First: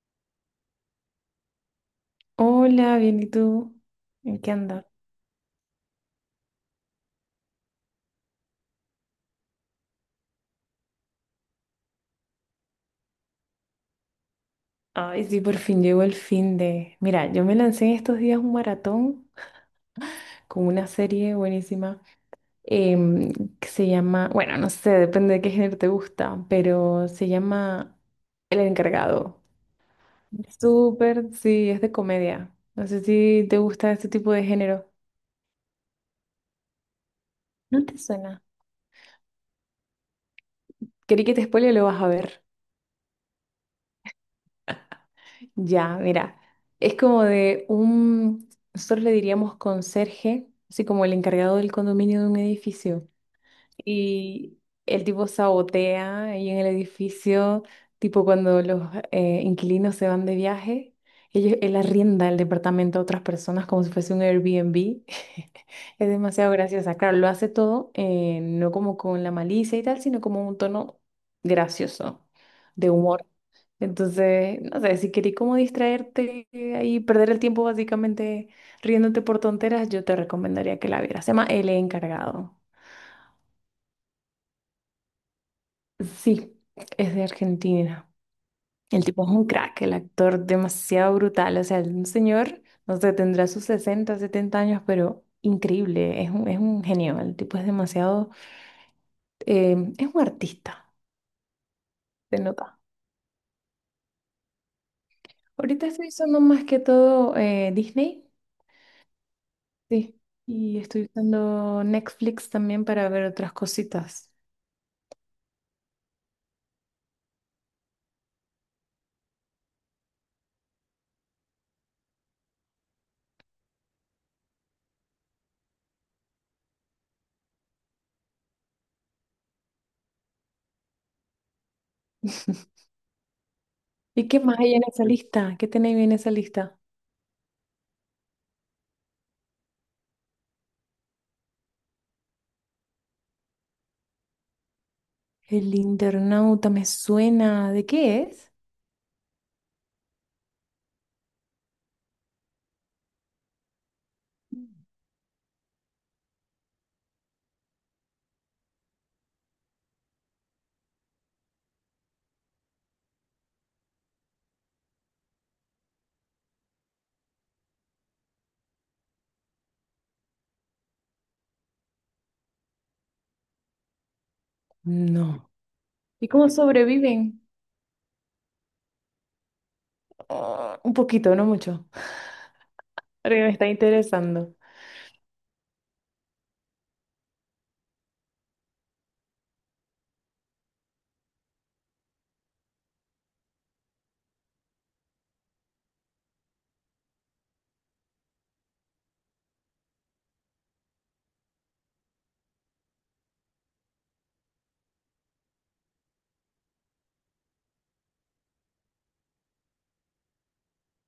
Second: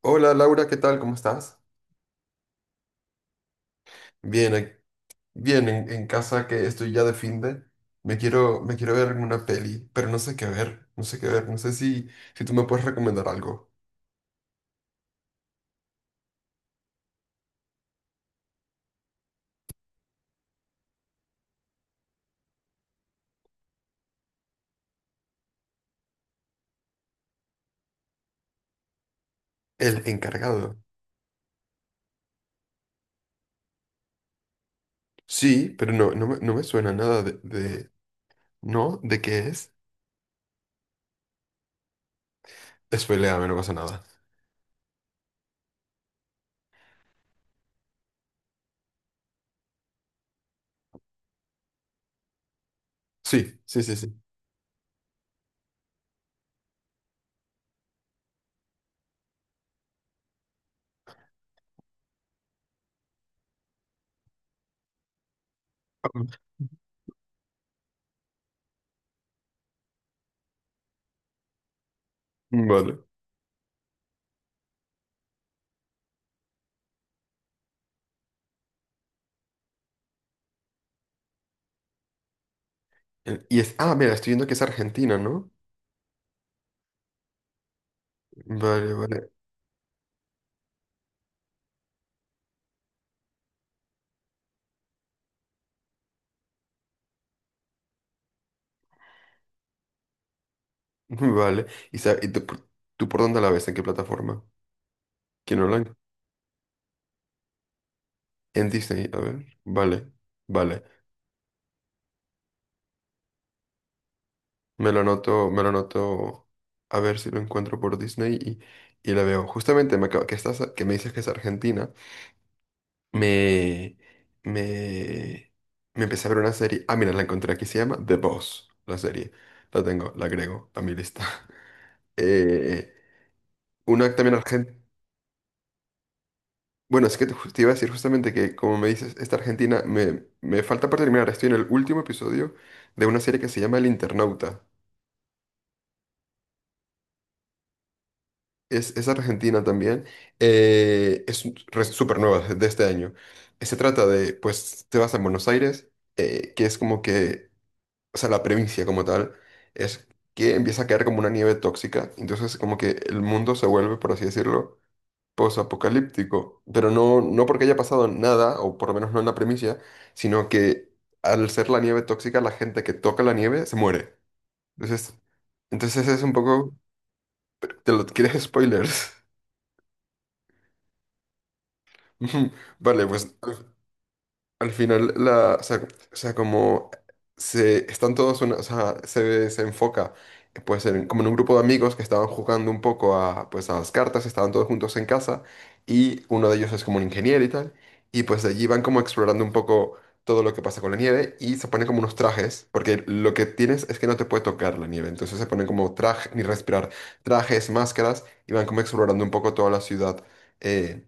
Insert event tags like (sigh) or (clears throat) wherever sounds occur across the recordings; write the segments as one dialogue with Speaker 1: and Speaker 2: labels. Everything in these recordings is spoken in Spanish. Speaker 1: Hola, Laura, ¿qué tal? ¿Cómo estás?
Speaker 2: Hola, bien, ¿y tú? ¿En qué
Speaker 1: Bien,
Speaker 2: andas?
Speaker 1: bien en casa, que estoy ya de fin de. Me quiero ver una peli, pero no sé qué ver, no sé qué ver, no sé si tú me puedes recomendar algo.
Speaker 2: Ay, sí, por fin llegó el fin de. Mira, yo me lancé en estos días un maratón con una serie buenísima em, que se llama, bueno, no sé, depende de qué género te gusta, pero se llama El Encargado.
Speaker 1: El encargado.
Speaker 2: Súper, sí, es de comedia. No sé si te gusta este tipo de género.
Speaker 1: Sí, pero no me suena nada
Speaker 2: ¿No te suena?
Speaker 1: ¿No? ¿De qué es?
Speaker 2: Quería que te spoile, lo vas a ver.
Speaker 1: Spoiléame, no pasa nada.
Speaker 2: Ya, mira, es como de nosotros le diríamos conserje, así como el encargado del condominio de un edificio.
Speaker 1: Sí, sí, sí, sí.
Speaker 2: Y el tipo sabotea ahí en el edificio, tipo cuando los inquilinos se van de viaje, él arrienda el departamento a otras personas como si fuese un Airbnb. Es demasiado
Speaker 1: (laughs)
Speaker 2: graciosa. Claro, lo hace todo, no como con la malicia y tal, sino como un tono gracioso,
Speaker 1: Mm.
Speaker 2: de
Speaker 1: Vale.
Speaker 2: humor. Entonces, no sé, si querí como distraerte ahí, perder el tiempo básicamente riéndote por tonteras, yo te recomendaría que la vieras. Se llama El Encargado.
Speaker 1: Y es... Ah, mira, estoy viendo que es Argentina, ¿no?
Speaker 2: Sí, es de Argentina.
Speaker 1: Vale,
Speaker 2: El tipo
Speaker 1: vale,
Speaker 2: es un crack, el actor demasiado brutal. O sea, un señor, no sé, tendrá sus 60 70 años, pero increíble. Es un genio. El tipo es demasiado es un artista,
Speaker 1: (laughs) vale. Y
Speaker 2: se
Speaker 1: tú, por
Speaker 2: nota.
Speaker 1: tú por dónde la ves? ¿En qué plataforma? ¿Quién no la
Speaker 2: Ahorita estoy usando más que todo Disney,
Speaker 1: En Disney, a ver. Vale,
Speaker 2: sí, y
Speaker 1: vale.
Speaker 2: estoy usando Netflix también para ver otras cositas.
Speaker 1: Me lo anoto, me lo anoto, a ver si lo encuentro por Disney y la veo. Justamente que estás, que me dices que es Argentina, me, me, me empecé a ver una serie. Ah, mira, la encontré aquí, se llama The Boss, la serie. La tengo, la agrego a mi lista. (laughs) Eh, una
Speaker 2: ¿Y
Speaker 1: también
Speaker 2: qué más hay
Speaker 1: argentina.
Speaker 2: en esa lista? ¿Qué tenéis en esa lista?
Speaker 1: Bueno, es que te iba a decir justamente que, como me dices, esta Argentina me falta por terminar. Estoy en el último episodio de una serie que se llama El Internauta.
Speaker 2: El internauta me suena. ¿De qué es?
Speaker 1: Es argentina también. Es súper nueva, de este año. Se trata de, pues, te vas a Buenos Aires, que es como que, o sea, la provincia como tal, es que empieza a caer como una nieve tóxica. Entonces, como que el mundo se vuelve, por así decirlo, posapocalíptico. Pero no porque haya pasado nada, o por lo menos no en la primicia, sino que al ser la nieve tóxica, la gente que toca la nieve se muere. Entonces,
Speaker 2: No.
Speaker 1: entonces es
Speaker 2: ¿Y
Speaker 1: un
Speaker 2: cómo
Speaker 1: poco,
Speaker 2: sobreviven?
Speaker 1: te lo (laughs) quieres spoilers.
Speaker 2: Ah, un poquito, no mucho. (laughs)
Speaker 1: Ujú. Vale,
Speaker 2: Porque me está interesando.
Speaker 1: al final la, o sea, como se están todos, o sea, se enfoca pues como en un grupo de amigos que estaban jugando un poco a, pues, a las cartas, estaban todos juntos en casa y uno de ellos es como un ingeniero y tal, y pues de allí van como explorando un poco todo lo que pasa con la nieve y se ponen como unos trajes, porque lo que tienes es que no te puede tocar la nieve, entonces se ponen como traje, ni respirar, trajes, máscaras y van como explorando un poco toda la ciudad. eh,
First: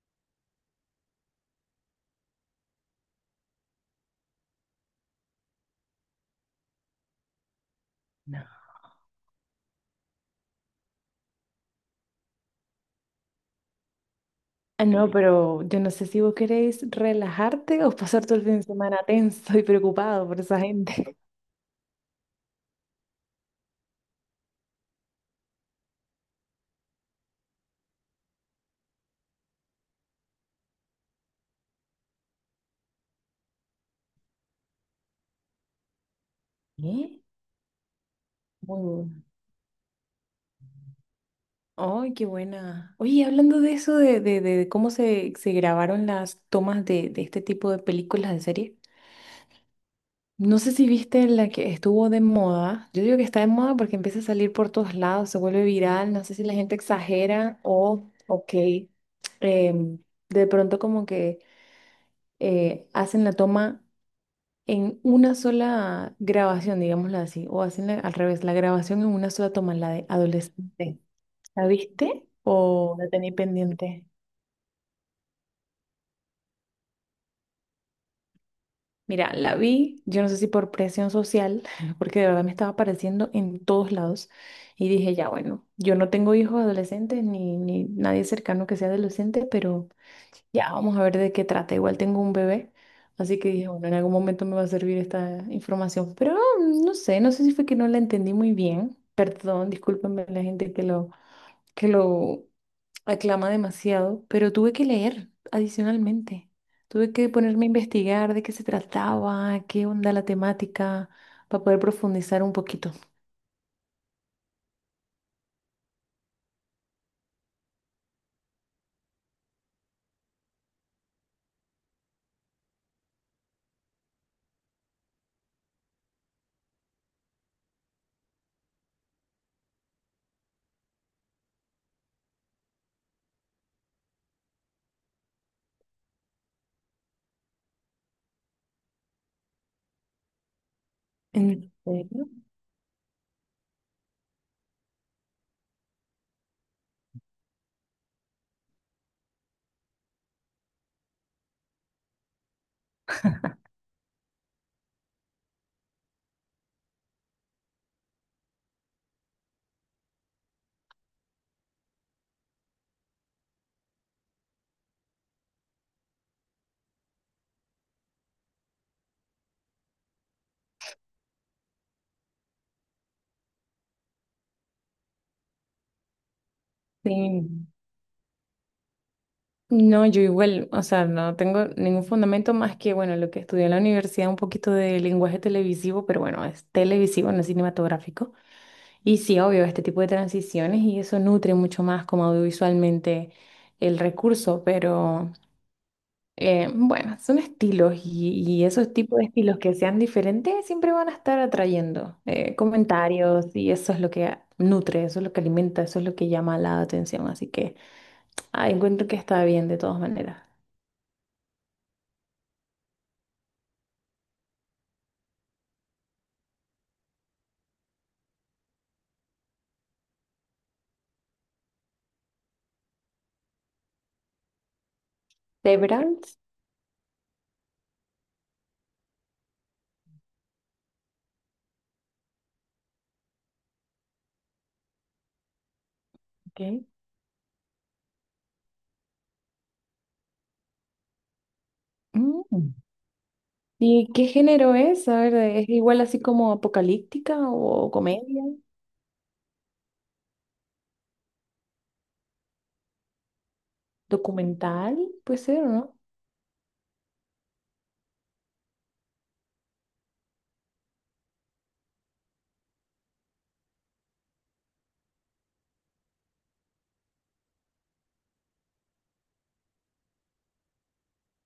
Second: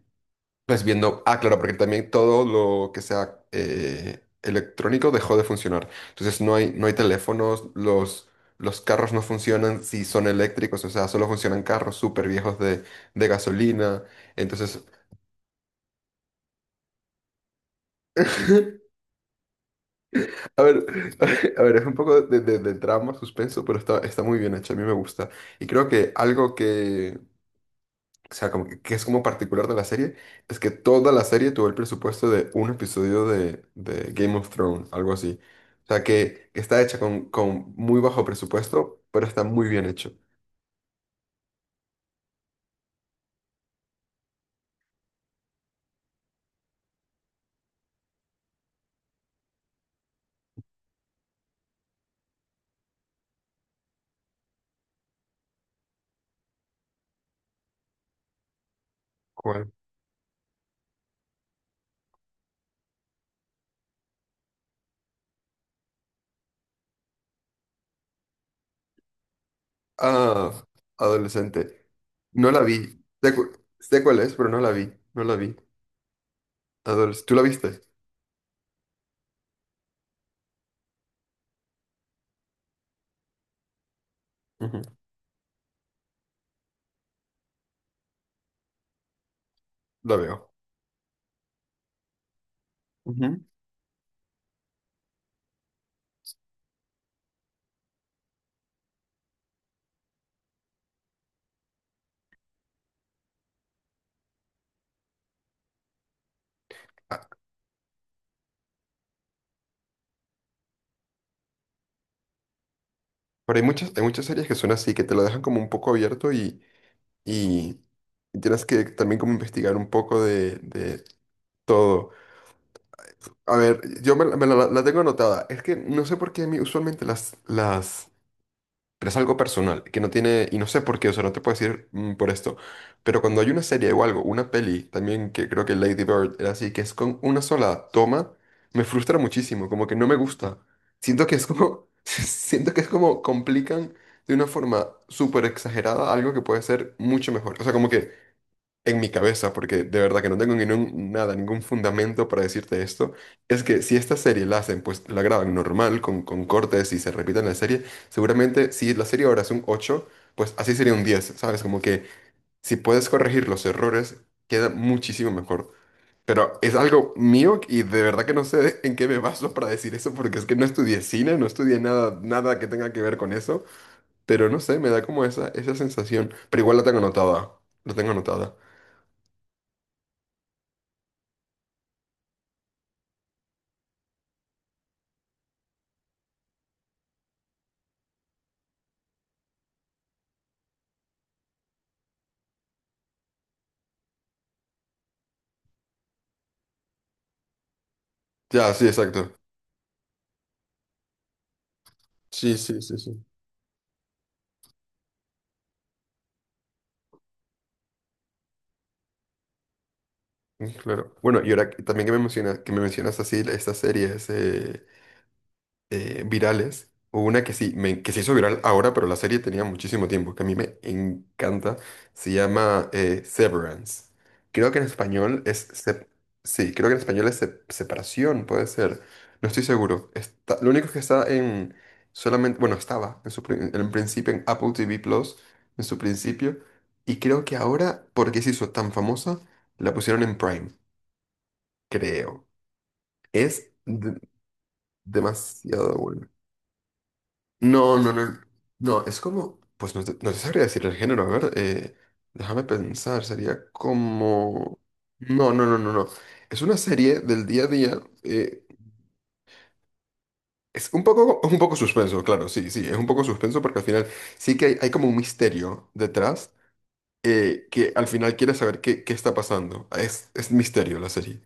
Speaker 1: pues viendo, ah, claro, porque también todo lo que sea electrónico dejó de funcionar. Entonces no hay, no hay teléfonos,
Speaker 2: No.
Speaker 1: los carros no funcionan si son eléctricos, o sea, solo funcionan carros súper viejos de gasolina. Entonces,
Speaker 2: Ah, no, pero yo no sé si vos queréis relajarte o pasar todo el fin de semana
Speaker 1: (laughs)
Speaker 2: tenso y preocupado por esa
Speaker 1: a ver,
Speaker 2: gente.
Speaker 1: (laughs) a ver, es un poco de drama, suspenso, pero está, está muy bien hecho, a mí me gusta. Y creo que algo que o sea, como que es como particular de la serie, es que toda la serie tuvo el presupuesto de un episodio de Game of Thrones, algo así. O sea, que está hecha
Speaker 2: ¿Eh?
Speaker 1: con muy bajo
Speaker 2: Muy
Speaker 1: presupuesto,
Speaker 2: buena.
Speaker 1: pero está muy bien hecho.
Speaker 2: ¡Ay, qué buena! Oye, y hablando de eso, de cómo se grabaron las tomas de este tipo de películas, de series, no sé si viste la que estuvo de moda. Yo digo que está de moda porque empieza a salir por todos lados, se vuelve viral, no sé si la gente exagera o, ok,
Speaker 1: ¿Cuál?
Speaker 2: em, de pronto como que hacen la toma en una sola grabación, digámoslo así, o hacen al revés, la grabación en una sola toma, la de
Speaker 1: Ah,
Speaker 2: adolescente. ¿La
Speaker 1: adolescente.
Speaker 2: viste
Speaker 1: No la
Speaker 2: o
Speaker 1: vi.
Speaker 2: la tenéis
Speaker 1: Sé
Speaker 2: pendiente?
Speaker 1: cuál es, pero no la vi. No la vi. Adoles- ¿Tú la viste?
Speaker 2: Mira, la vi, yo no sé si por presión social, (laughs) porque de verdad me estaba apareciendo en todos lados.
Speaker 1: Ujú.
Speaker 2: Y dije, ya bueno, yo no tengo hijos adolescentes ni nadie cercano que sea adolescente, pero
Speaker 1: La veo.
Speaker 2: ya vamos a ver de qué trata. Igual tengo un bebé, así
Speaker 1: Ujú.
Speaker 2: que dije, bueno, en algún momento me va a servir esta información. Pero no sé, no sé si fue que no la entendí muy bien. Perdón, discúlpenme la gente que lo aclama demasiado, pero tuve que leer adicionalmente. Tuve
Speaker 1: Ah,
Speaker 2: que ponerme a investigar de qué se trataba, qué onda la temática, para poder profundizar un poquito.
Speaker 1: pero hay muchas series que son así, que te lo dejan como un poco abierto y, y tienes que también como investigar un poco de todo. A ver, la tengo anotada. Es que no sé por qué a mí usualmente las... Pero es algo personal, que no tiene... Y no sé por qué, o sea, no te puedo decir mm, por esto. Pero cuando hay una serie o algo, una peli, también que creo que Lady Bird era así, que es con una sola toma, me frustra muchísimo, como que no me gusta. Siento que es
Speaker 2: ¿En
Speaker 1: como... (laughs)
Speaker 2: serio?
Speaker 1: Siento que es como complican de una forma súper exagerada algo que puede ser mucho mejor. O sea, como que en mi cabeza, porque de verdad que no tengo nada, ningún fundamento para decirte esto, es que si esta serie la hacen, pues la graban normal, con cortes y se repiten la serie, seguramente si la serie ahora es un ocho, pues así sería un diez, ¿sabes? Como que si puedes corregir los errores, queda muchísimo mejor. Pero es algo mío y de verdad que no sé (laughs) en qué me baso para decir eso, porque es que no estudié cine, no estudié nada, nada que tenga que ver con eso, pero no sé, me da como esa sensación, pero igual la tengo anotada,
Speaker 2: Sí.
Speaker 1: la tengo anotada.
Speaker 2: No, yo igual, o sea, no tengo ningún fundamento más que, bueno, lo que estudié en la universidad, un poquito de lenguaje televisivo, pero bueno, es televisivo, no es cinematográfico. Y sí, obvio, este tipo de transiciones y eso nutre mucho más como audiovisualmente el recurso, pero... bueno, son estilos y
Speaker 1: Ya, sí,
Speaker 2: esos tipos de
Speaker 1: exacto.
Speaker 2: estilos que sean diferentes siempre van a estar atrayendo
Speaker 1: Sí, sí, sí, sí.
Speaker 2: comentarios y eso es lo que nutre, eso es lo que alimenta, eso es lo que llama la atención. Así que ah, encuentro que está bien de todas maneras.
Speaker 1: Mm, claro. Bueno, y ahora también que me mencionas así estas series, virales. Hubo una que sí, que se hizo viral ahora, pero la serie tenía muchísimo tiempo, que a mí me encanta. Se llama Severance. Creo que en español es...
Speaker 2: The Brands,
Speaker 1: sí, creo que en español es sep- separación, puede ser. No estoy seguro. Está, lo único es que está en... Solamente, bueno, estaba en en principio en Apple TV Plus, en su principio.
Speaker 2: ok.
Speaker 1: Y creo que ahora, porque se hizo tan famosa, la pusieron en Prime, creo.
Speaker 2: Mm.
Speaker 1: Es
Speaker 2: ¿Y
Speaker 1: de-
Speaker 2: qué género es? A ver, ¿es
Speaker 1: demasiado
Speaker 2: igual así
Speaker 1: bueno.
Speaker 2: como apocalíptica o
Speaker 1: No, no, no.
Speaker 2: comedia?
Speaker 1: No, es como. Pues no te sabría decir el género. A ver, déjame pensar. Sería como.
Speaker 2: ¿Documental? Puede
Speaker 1: No,
Speaker 2: ser,
Speaker 1: no,
Speaker 2: ¿o
Speaker 1: no, no,
Speaker 2: no?
Speaker 1: no. Es una serie del día a día. Es un poco suspenso, claro, sí, sí. Es un poco suspenso porque al final sí que hay como un misterio detrás que al final quieres saber qué, qué está pasando. Es misterio la serie.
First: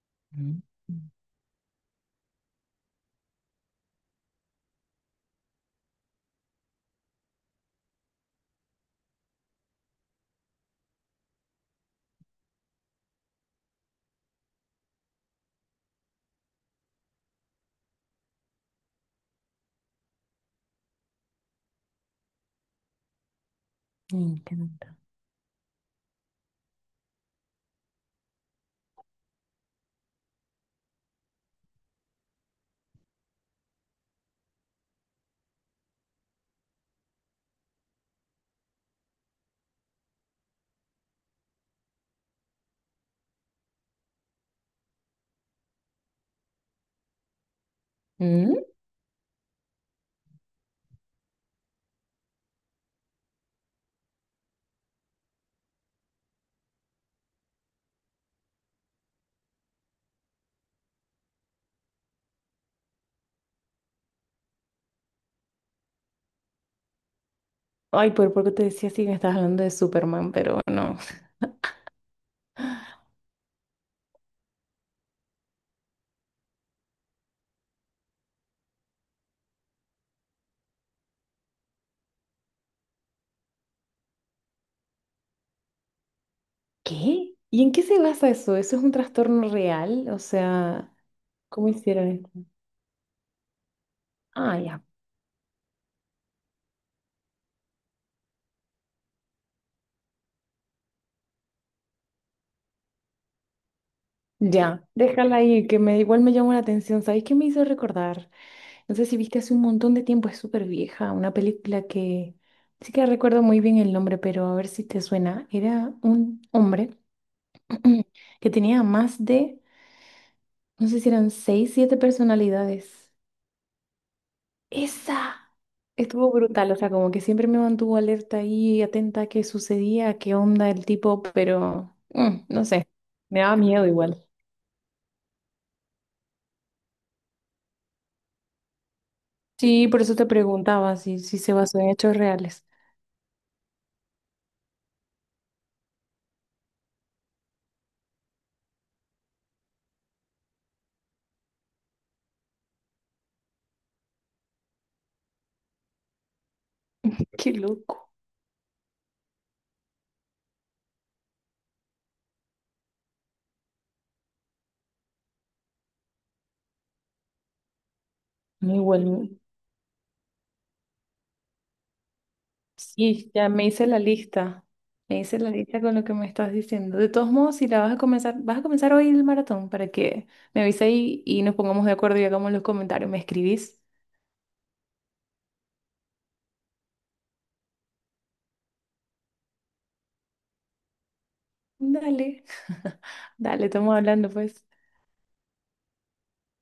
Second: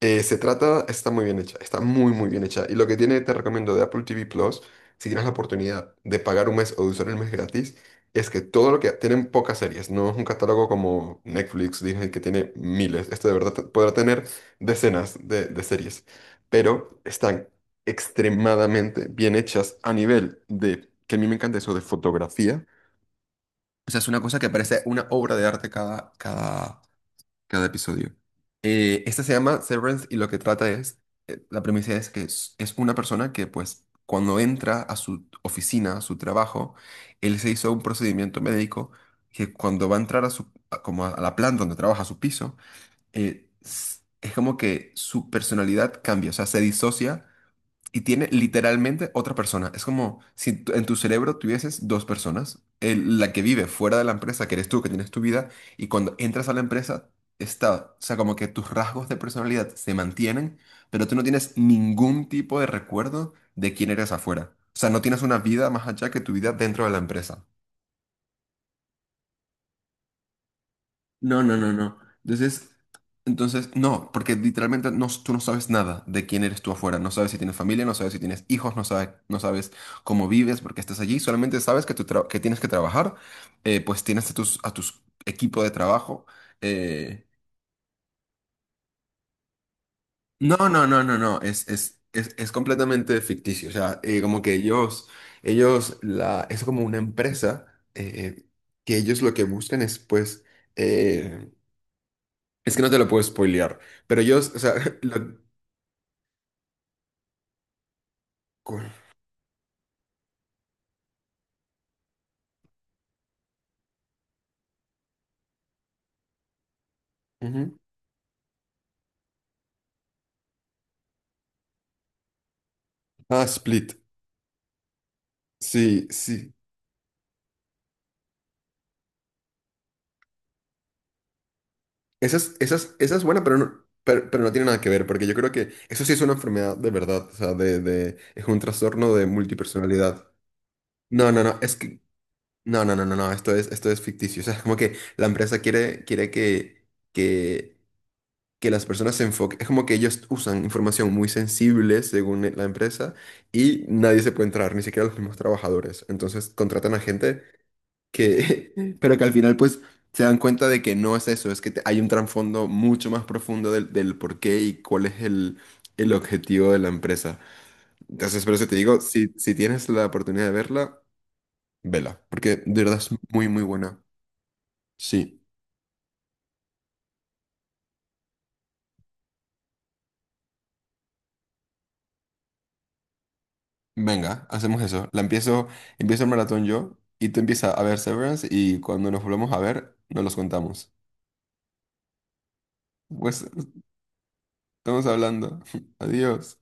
Speaker 1: Se
Speaker 2: Mm.
Speaker 1: trata, está muy bien hecha, está muy muy bien hecha. Y lo que tiene, te recomiendo de Apple TV Plus, si tienes la oportunidad de pagar un mes o de usar el mes gratis, es que todo lo que tienen pocas series, no es un catálogo como Netflix, Disney, que tiene miles. Este de verdad podrá tener decenas de series, pero están extremadamente bien hechas a nivel de, que a mí me encanta eso de fotografía. O sea, es una
Speaker 2: Me
Speaker 1: cosa que parece
Speaker 2: encanta.
Speaker 1: una obra de arte cada, cada episodio. Esta se llama Severance y lo que trata es, la premisa es que es una persona que pues cuando entra a su oficina, a su trabajo, él se hizo un procedimiento médico que cuando va a entrar a como a la planta donde trabaja, a su piso, es como que su personalidad cambia, o sea, se disocia y tiene
Speaker 2: Mm.
Speaker 1: literalmente otra persona. Es como si en tu cerebro tuvieses dos personas. La que vive fuera de la empresa, que eres tú, que tienes tu vida, y cuando entras a la empresa, está, o sea, como que tus rasgos de personalidad se mantienen, pero tú no tienes ningún tipo de recuerdo de quién eres afuera. O sea, no tienes una vida más allá que tu vida dentro de la empresa.
Speaker 2: Ay, por poco te decía si me estabas hablando de Superman, pero no.
Speaker 1: No, no, no, no. Entonces, entonces, no, porque literalmente no, tú no sabes nada de quién eres tú afuera. No sabes si tienes familia, no sabes si tienes hijos, no sabes, no sabes cómo vives porque estás allí. Solamente sabes que, que tienes que trabajar, pues tienes a a tus equipo de trabajo. Eh,
Speaker 2: ¿Qué? ¿Y en qué se basa eso? ¿Eso es un trastorno real? O
Speaker 1: No, no,
Speaker 2: sea,
Speaker 1: no, no, no.
Speaker 2: ¿cómo hicieron esto?
Speaker 1: Es completamente ficticio. O sea, como que
Speaker 2: Ah, ya.
Speaker 1: ellos, es como una empresa eh, que ellos lo que buscan es, pues, eh, Es que no te lo puedo spoilear, pero yo, o sea,
Speaker 2: Ya,
Speaker 1: (laughs) la-
Speaker 2: déjala ahí, que me, igual me llamó la atención. ¿Sabéis qué me hizo recordar? No
Speaker 1: cu-
Speaker 2: sé si viste hace un montón de tiempo, es súper vieja, una película que sí que recuerdo muy bien el nombre, pero a ver si te suena. Era un hombre
Speaker 1: Ujú.
Speaker 2: (clears throat) que tenía más de, no sé si eran seis, siete personalidades.
Speaker 1: Ah, Split.
Speaker 2: Esa
Speaker 1: Sí,
Speaker 2: estuvo
Speaker 1: sí.
Speaker 2: brutal, o sea, como que siempre me mantuvo alerta y atenta a qué sucedía, a qué onda el tipo, pero
Speaker 1: Esa es,
Speaker 2: no sé,
Speaker 1: esa es
Speaker 2: me
Speaker 1: buena,
Speaker 2: daba miedo igual.
Speaker 1: pero no tiene nada que ver, porque yo creo que eso sí es una enfermedad de verdad, o sea, de, es un trastorno de
Speaker 2: Sí, por eso te
Speaker 1: multipersonalidad.
Speaker 2: preguntaba si,
Speaker 1: No,
Speaker 2: si
Speaker 1: no,
Speaker 2: se
Speaker 1: no, es
Speaker 2: basó en
Speaker 1: que,
Speaker 2: hechos reales.
Speaker 1: no, no, no, no, no, esto es ficticio, o sea, es como que la empresa quiere, quiere que, que que las personas se enfoquen, es como que ellos usan información muy sensible según la empresa y nadie se puede entrar, ni siquiera los mismos trabajadores. Entonces contratan a gente
Speaker 2: Qué loco.
Speaker 1: que, (laughs) pero que al final pues se dan cuenta de que no es eso, es que hay un trasfondo mucho más profundo del por qué y cuál es el objetivo de la empresa. Entonces, por eso
Speaker 2: No,
Speaker 1: te digo,
Speaker 2: igual,
Speaker 1: si tienes la oportunidad de verla, vela, porque de verdad es
Speaker 2: sí,
Speaker 1: muy,
Speaker 2: ya
Speaker 1: muy
Speaker 2: me hice la
Speaker 1: buena.
Speaker 2: lista. Me
Speaker 1: Sí.
Speaker 2: hice la lista con lo que me estás diciendo. De todos modos, si la vas a comenzar hoy el maratón para que me avise ahí y nos pongamos de acuerdo y hagamos los comentarios. ¿Me escribís?
Speaker 1: Venga, hacemos eso. La empiezo, empiezo el maratón yo y tú empiezas a ver Severance y cuando nos volvamos a ver, nos los contamos.
Speaker 2: Dale, (laughs)
Speaker 1: Pues
Speaker 2: dale, estamos hablando pues.
Speaker 1: estamos hablando. (laughs) Adiós.